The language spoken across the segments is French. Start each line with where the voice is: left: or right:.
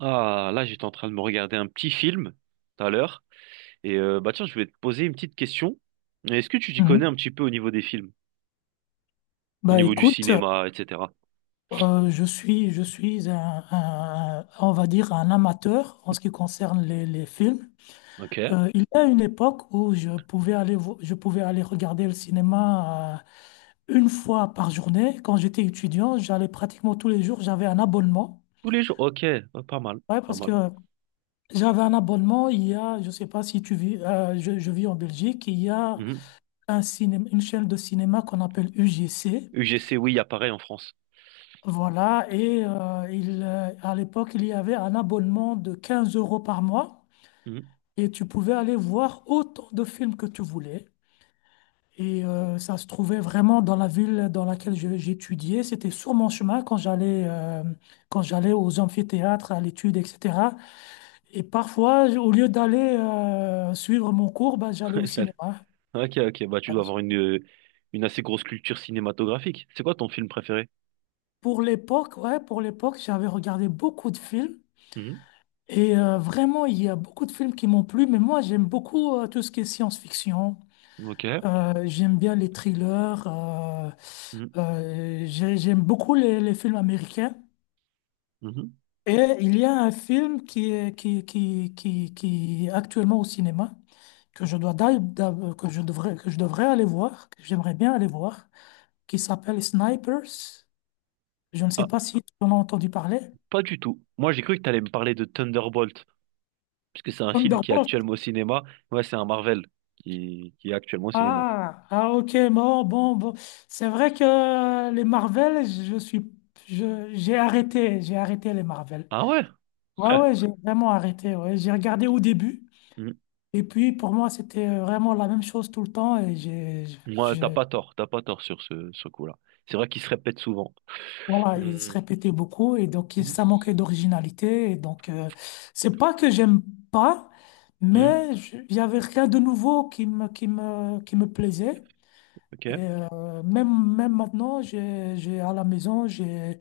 right: Ah, là, j'étais en train de me regarder un petit film tout à l'heure. Bah tiens, je vais te poser une petite question. Est-ce que tu t'y connais
left: Mhm.
right: un petit peu au niveau des films, au
left: Bah
right: niveau du
left: écoute,
right: cinéma, etc.?
left: je suis on va dire un amateur en ce qui concerne les films.
right: Ok.
left: Il y a une époque où je pouvais aller regarder le cinéma une fois par journée. Quand j'étais étudiant, j'allais pratiquement tous les jours. J'avais un abonnement.
right: Tous les jours. Ok. Ah, pas mal.
left: Ouais,
right: Pas
left: parce
right: mal.
left: que j'avais un abonnement. Il y a, je sais pas si tu vis, je vis en Belgique. Il y a
right: Mhm.
left: un cinéma, une chaîne de cinéma qu'on appelle UGC.
right: UGC, oui, il y a pareil en France.
left: Voilà. Et à l'époque, il y avait un abonnement de 15 euros par mois.
right: Mhm.
left: Et tu pouvais aller voir autant de films que tu voulais. Et ça se trouvait vraiment dans la ville dans laquelle j'étudiais. C'était sur mon chemin quand j'allais aux amphithéâtres, à l'étude, etc. Et parfois, au lieu d'aller suivre mon cours, bah, j'allais au cinéma.
right: Ok, ok. Bah tu dois avoir une assez grosse culture cinématographique. C'est quoi ton film préféré?
left: Pour l'époque, ouais, pour l'époque, j'avais regardé beaucoup de films.
right: Mhm.
left: Et vraiment, il y a beaucoup de films qui m'ont plu. Mais moi, j'aime beaucoup tout ce qui est science-fiction.
right: Ok.
left: J'aime bien les thrillers.
right: Mhm.
left: J'aime beaucoup les films américains.
right: Mhm.
left: Et il y a un film qui est actuellement au cinéma, que je dois, d'a- d'a- que je devrais aller voir, que j'aimerais bien aller voir, qui s'appelle Snipers. Je ne sais
right: Ah,
left: pas si tu en as entendu parler.
right: pas du tout. Moi, j'ai cru que tu allais me parler de Thunderbolt. Parce que c'est un film qui est
left: Thunderbolt.
right: actuellement au cinéma. Ouais, c'est un Marvel qui est actuellement au cinéma.
left: Ah, ah, ok, bon, bon, bon. C'est vrai que les Marvel, j'ai arrêté les Marvel.
right: Ah ouais?
left: Ouais, ouais, j'ai vraiment arrêté. Ouais. J'ai regardé au début,
right: Hmm.
left: et puis pour moi, c'était vraiment la même chose tout le temps, et j'ai.
right: Moi, t'as pas tort sur ce coup-là. C'est vrai qu'il se répète souvent.
left: Voilà, il se
right: Hmm.
left: répétait beaucoup et donc
right: Hmm.
left: ça manquait d'originalité. Et donc, c'est pas que j'aime pas,
right: Hmm.
left: mais il y avait rien de nouveau qui me plaisait. Et
right: Ok.
left: même maintenant, j'ai à la maison, j'ai,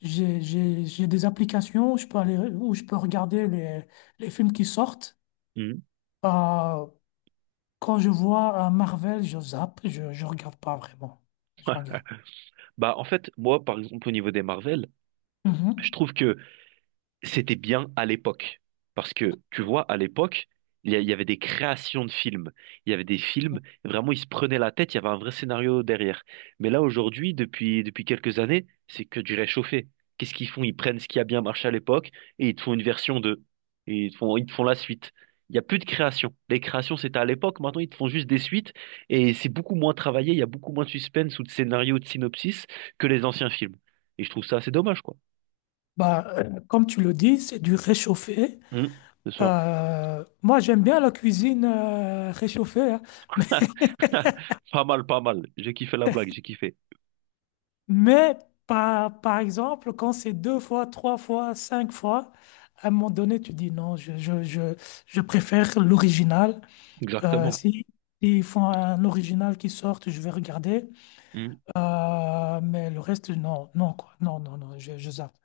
left: j'ai, j'ai, j'ai des applications où je peux regarder les films qui sortent.
right: Hmm.
left: Euh, Quand je vois un Marvel, je zappe, je regarde pas vraiment. Je regarde.
right: Bah, en fait, moi, par exemple, au niveau des Marvel, je
left: Mhm.
right: trouve que c'était bien à l'époque. Parce que, tu vois, à l'époque, il y avait des créations de films. Il y avait des films, vraiment, ils se prenaient la tête, il y avait un vrai scénario derrière. Mais là, aujourd'hui, depuis quelques années, c'est que du réchauffé. Qu'est-ce qu'ils font? Ils prennent ce qui a bien marché à l'époque et ils te font une version deux. Et ils te font la suite. Il n'y a plus de création. Les créations, c'était à l'époque. Maintenant, ils te font juste des suites. Et c'est beaucoup moins travaillé. Il y a beaucoup moins de suspense ou de scénario, de synopsis que les anciens films. Et je trouve ça assez dommage, quoi.
left: Bah, comme tu le dis, c'est du réchauffé.
right: Hum, ce soir.
left: Moi, j'aime bien la cuisine réchauffée, hein.
right: Pas mal, pas mal. J'ai kiffé la blague, j'ai kiffé.
left: Mais par exemple, quand c'est deux fois, trois fois, cinq fois, à un moment donné, tu dis non, je préfère l'original.
right: Exactement.
left: Si, ils font un original qui sort, je vais regarder.
right: Hmm,
left: Mais le reste, non, non, quoi. Non, non, non, je zappe.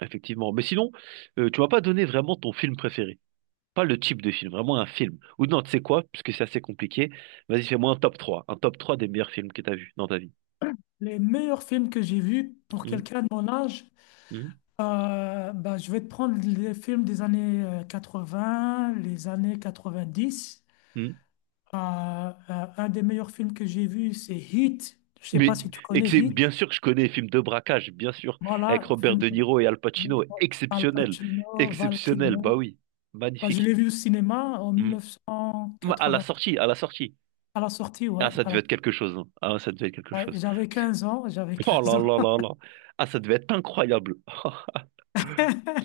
right: effectivement. Mais sinon, tu m'as pas donné vraiment ton film préféré. Pas le type de film, vraiment un film. Ou non, tu sais quoi, parce que c'est assez compliqué. Vas-y, fais-moi un top 3, un top 3 des meilleurs films que tu as vus dans ta vie.
left: Les meilleurs films que j'ai vus pour
right: Hmm,
left: quelqu'un de mon âge.
right: hmm,
left: Bah, je vais te prendre les films des années vingts les années 90.
right: hmm.
left: Euh, euh, un des meilleurs films que j'ai vu, c'est Heat. Je sais
right: Mais,
left: pas si tu
right: et que
left: connais
right: c'est
left: Heat.
right: bien sûr que je connais les films de braquage, bien sûr, avec
left: Voilà,
right: Robert
left: film
right: De Niro et Al
left: de
right: Pacino.
left: Al
right: Exceptionnel.
left: Pacino, Val
right: Exceptionnel,
left: Kilmer.
right: bah oui.
left: Bah, je
right: Magnifique.
left: l'ai vu au cinéma en
right: Hmm. À la
left: 1980,
right: sortie, à la sortie.
left: à la sortie,
right: Ah,
left: ouais.
right: ça devait être quelque chose, hein. Ah, ça devait être quelque
left: Ouais,
right: chose.
left: j'avais 15 ans, j'avais
right: Oh
left: 15
right: là
left: ans.
right: là là là. Ah, ça devait être incroyable.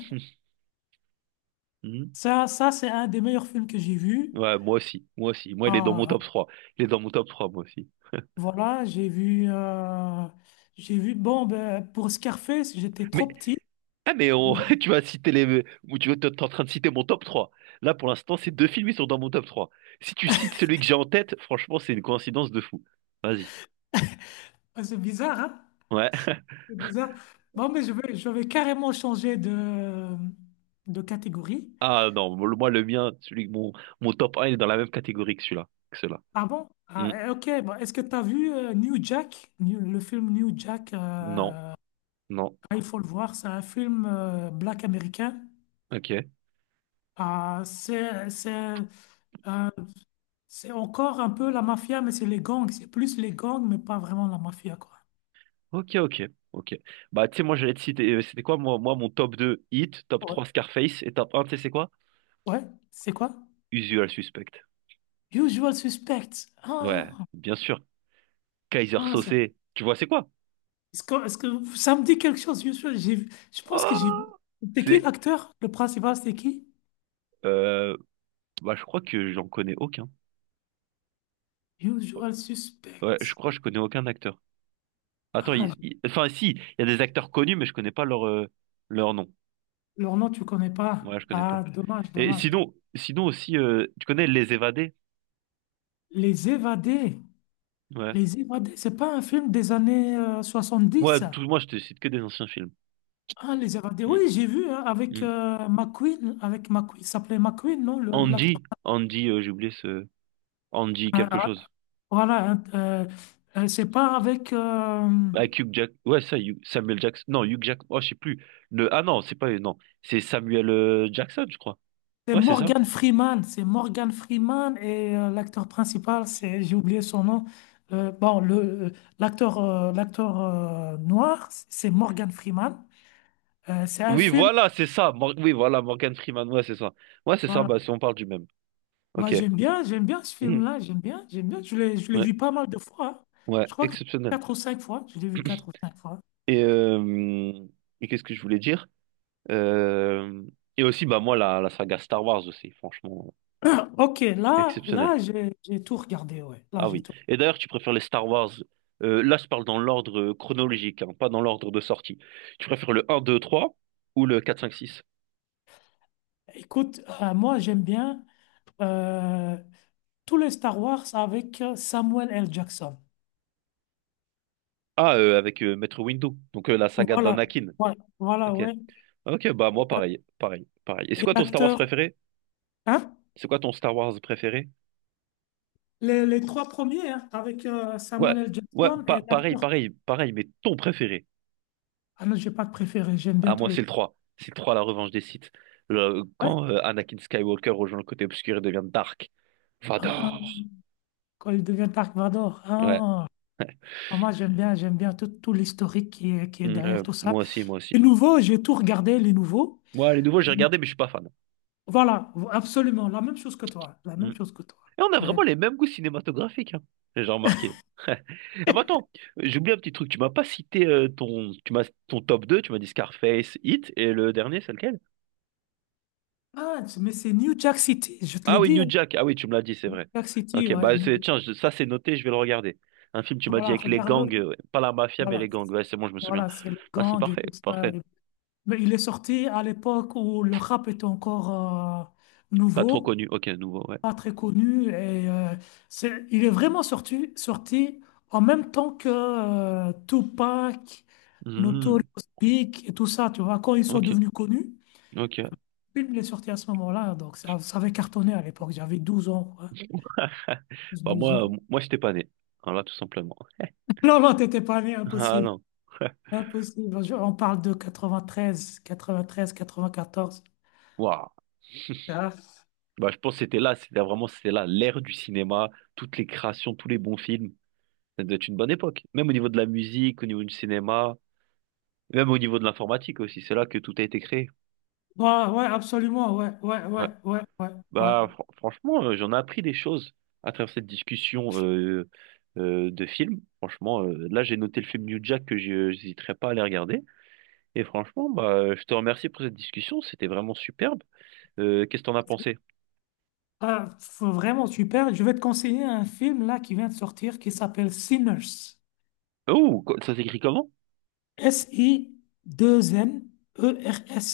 right: Hmm.
left: Ça c'est un des meilleurs films que j'ai vu.
right: Ouais, moi aussi, moi aussi. Moi, il est dans mon
left: Euh,
right: top 3. Il est dans mon top 3, moi aussi.
left: Voilà, bon, ben, pour Scarface, j'étais
right: Mais,
left: trop petit.
right: ah, mais tu vas citer les... ou tu es en train de citer mon top 3. Là, pour l'instant, ces deux films, ils sont dans mon top 3. Si tu cites celui que j'ai en tête, franchement, c'est une coïncidence de fou. Vas-y.
left: Ah, c'est bizarre, hein?
right: Ouais.
left: C'est bizarre. Bon, mais je vais carrément changer de catégorie.
right: Ah non, moi, le mien, celui, mon top un, il est dans la même catégorie que celui-là. Que ceux-là.
left: Ah bon?
right: Hmm.
left: Ah, eh, ok, bon, est-ce que tu as vu le film New Jack
right: Non,
left: ah,
right: non.
left: il faut le voir, c'est un film black américain.
right: Ok.
left: Ah, euh, c'est encore un peu la mafia, mais c'est les gangs. C'est plus les gangs, mais pas vraiment la mafia, quoi.
right: Ok, ok, ok. Bah, tu sais, moi, j'allais te citer, c'était quoi, moi, mon top 2 Hit, top
left: Ouais,
right: 3 Scarface, et top un, tu sais, c'est quoi?
left: ouais, c'est quoi?
right: Usual Suspect.
left: Usual Suspect.
right: Ouais,
left: Ah,
right: bien sûr. Kaiser
left: ah,
right: Saucé, tu vois, c'est quoi?
left: est-ce que ça me dit quelque chose, Usual? Je pense que j'ai vu.
right: Oh,
left: C'était qui
right: c'est,
left: l'acteur? Le principal, c'était qui?
right: euh, bah, je crois que j'en connais aucun.
left: Usual
right: Ouais, je
left: Suspect.
right: crois que je connais aucun acteur. Attends,
left: Ah,
right: enfin, si, il y a des acteurs connus, mais je connais pas leur, leur nom.
left: leur nom, tu connais pas.
right: Ouais, je connais pas.
left: Ah, dommage,
right: Et
left: dommage.
right: sinon, sinon aussi, tu connais Les Évadés?
left: Les Évadés.
right: Ouais.
left: Les Évadés, c'est pas un film des années 70,
right: Ouais,
left: ça?
right: tout, moi, je te cite que des anciens films.
left: Ah, Les Évadés. Oui,
right: Mm,
left: j'ai vu hein, avec
right: mm.
left: McQueen. Avec McQueen. Il s'appelait McQueen, non, l'acteur?
right: Andy, j'ai oublié ce Andy quelque chose.
left: Voilà, c'est pas avec.
right: Avec Hugh Jack, ouais ça, Samuel Jackson, non Hugh Jack, oh je sais plus. Le... Ah non, c'est pas non, c'est Samuel Jackson, je crois.
left: C'est
right: Ouais c'est ça.
left: Morgan Freeman. C'est Morgan Freeman et l'acteur principal, j'ai oublié son nom. Bon, euh, l'acteur, noir, c'est Morgan Freeman. C'est un
right: Oui
left: film.
right: voilà, c'est ça. Oui voilà, Morgan Freeman, ouais c'est ça. Ouais c'est ça,
left: Voilà.
right: bah si on parle du même.
left: Bah,
right: Ok.
left: j'aime bien ce
right: Mhm.
left: film-là. J'aime bien, j'aime bien. Je l'ai
right: Ouais,
left: vu pas mal de fois. Hein.
right: ouais,
left: Je crois que
right: exceptionnel.
left: quatre ou cinq fois. Je l'ai vu quatre ou cinq fois.
right: Et, qu'est-ce que je voulais dire? Euh, Et aussi bah moi la saga Star Wars aussi, franchement
left: Ok, là,
right: exceptionnel.
left: là, j'ai tout regardé. Ouais, là,
right: Ah
left: j'ai
right: oui.
left: tout.
right: Et d'ailleurs, tu préfères les Star Wars. Là, je parle dans l'ordre chronologique, hein, pas dans l'ordre de sortie. Tu préfères le un, 2, 3 ou le quatre, cinq, six?
left: Écoute, moi, j'aime bien. euh, Tous les Star Wars avec Samuel L. Jackson.
right: Ah, avec Maître Windu, donc la saga
left: Voilà,
right: d'Anakin.
left: voilà, voilà,
right: Ok.
left: ouais.
right: Ok, bah moi pareil, pareil, pareil. Et c'est
left: Et
right: quoi ton Star Wars
left: l'acteur,
right: préféré?
left: hein?
right: C'est quoi ton Star Wars préféré?
left: Les trois premiers, hein, avec
right: Ouais,
left: Samuel L.
right: ouais,
left: Jackson et
right: pareil,
left: l'acteur.
right: pareil, pareil, mais ton préféré.
left: Ah non, j'ai pas de préféré, j'aime bien
right: Ah,
left: tous
right: moi
left: les
right: c'est le
left: trois.
right: 3. C'est le 3, la revanche des Sith. Le-
left: Ouais.
right: quand Anakin Skywalker rejoint le côté obscur et devient Dark Vador.
left: Ah, quand il devient Dark Vador.
right: Ouais.
left: Ah, ah, moi, j'aime bien tout, tout l'historique qui est
right: Mm,
left: derrière tout ça.
right: moi aussi, moi aussi.
left: Les nouveaux, j'ai tout regardé, les nouveaux.
right: Moi, les nouveaux, j'ai regardé, mais je suis pas fan.
left: Voilà, absolument, la même chose que toi, la
right: Mm.
left: même chose
right: Et
left: que toi.
right: on a
left: Mais,
right: vraiment les mêmes goûts cinématographiques, hein. J'ai remarqué. Ah, bah attends, j'ai oublié un petit truc. Tu m'as pas cité ton, tu m'as, ton top 2 tu m'as dit Scarface, Hit, et le dernier, c'est lequel?
left: ah, mais c'est New Jack City, je te
right: Ah
left: l'ai
right: oui,
left: dit,
right: New
left: hein, New
right: Jack. Ah oui, tu me l'as dit, c'est vrai.
left: Jack City,
right: Ok,
left: ouais.
right: tiens, ça c'est noté, je vais le regarder. Un film, tu m'as dit,
left: Voilà,
right: avec les gangs,
left: regarde-le.
right: ouais. Pas la mafia, mais
left: Voilà,
right: les gangs. Ouais, c'est bon, je me souviens.
left: voilà, c'est le
right: Ah, c'est
left: gang et
right: parfait,
left: tout ça.
right: parfait.
left: Mais il est sorti à l'époque où le rap était encore euh,
right: Pas trop
left: nouveau,
right: connu. Ok, nouveau, ouais.
left: pas très connu. Et il est vraiment sorti en même temps que Tupac, Notorious
right: Mhm.
left: Big et tout ça. Tu vois, quand ils sont
right: Ok,
left: devenus connus,
right: ok.
left: il est sorti à ce moment-là. Donc ça avait cartonné à l'époque. J'avais 12 ans, quoi.
right: Bah
left: 12 ans.
right: moi, moi, j'étais pas né. Voilà, tout simplement.
left: Non, non, t'étais pas né,
right: Ah
left: impossible.
right: non.
left: Impossible. On parle de quatre-vingt-treize, 94.
right: Waouh. Bah, je pense que c'était là, c'était là l'ère du cinéma, toutes les créations, tous les bons films. Ça doit être une bonne époque. Même au niveau de la musique, au niveau du cinéma, même au niveau de l'informatique aussi. C'est là que tout a été créé.
left: Ah. Ouais, ouais, absolument. Ouais, ouais,
right: Ouais.
left: ouais, ouais, ouais, ouais.
right: Bah, franchement, j'en ai appris des choses à travers cette discussion de films. Franchement, là, j'ai noté le film New Jack que je n'hésiterai pas à aller regarder. Et franchement, bah, je te remercie pour cette discussion. C'était vraiment superbe. Qu'est-ce que t'en as pensé?
left: Ah, faut vraiment super. Je vais te conseiller un film là qui vient de sortir qui s'appelle Sinners.
right: Oh, ça s'écrit comment?
left: S-I-2-N-E-R-S.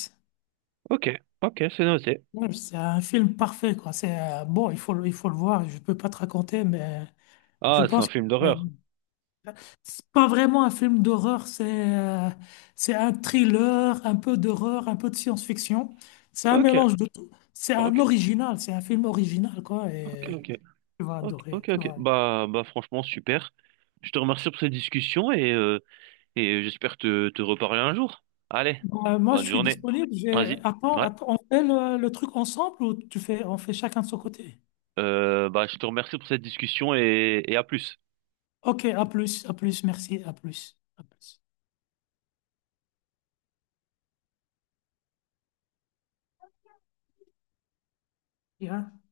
right: Ok, ok, c'est noté.
left: Ouais, c'est un film parfait, quoi. C'est bon, il faut le voir. Je peux pas te raconter, mais je
right: Ah, c'est un
left: pense.
right: film d'horreur.
left: C'est pas vraiment un film d'horreur, euh, c'est un thriller, un peu d'horreur, un peu de science-fiction. C'est un
right: Ok,
left: mélange de tout. C'est un
right: ok,
left: original, c'est un film original, quoi.
right: ok,
left: Et
right: ok,
left: tu vas
right: ok,
left: adorer,
right: ok,
left: tu vas.
right: ok.
left: Adorer.
right: Bah, bah, franchement, super. Je te remercie pour cette discussion et j'espère te reparler un jour. Allez,
left: Moi, je
right: bonne
left: suis
right: journée.
left: disponible. J'ai.
right: Vas-y.
left: Attends,
right: Ouais.
left: attends, on fait le truc ensemble ou on fait chacun de son côté?
right: Bah, je te remercie pour cette discussion et à plus.
left: Ok, à plus, merci, à plus, à plus. Bien.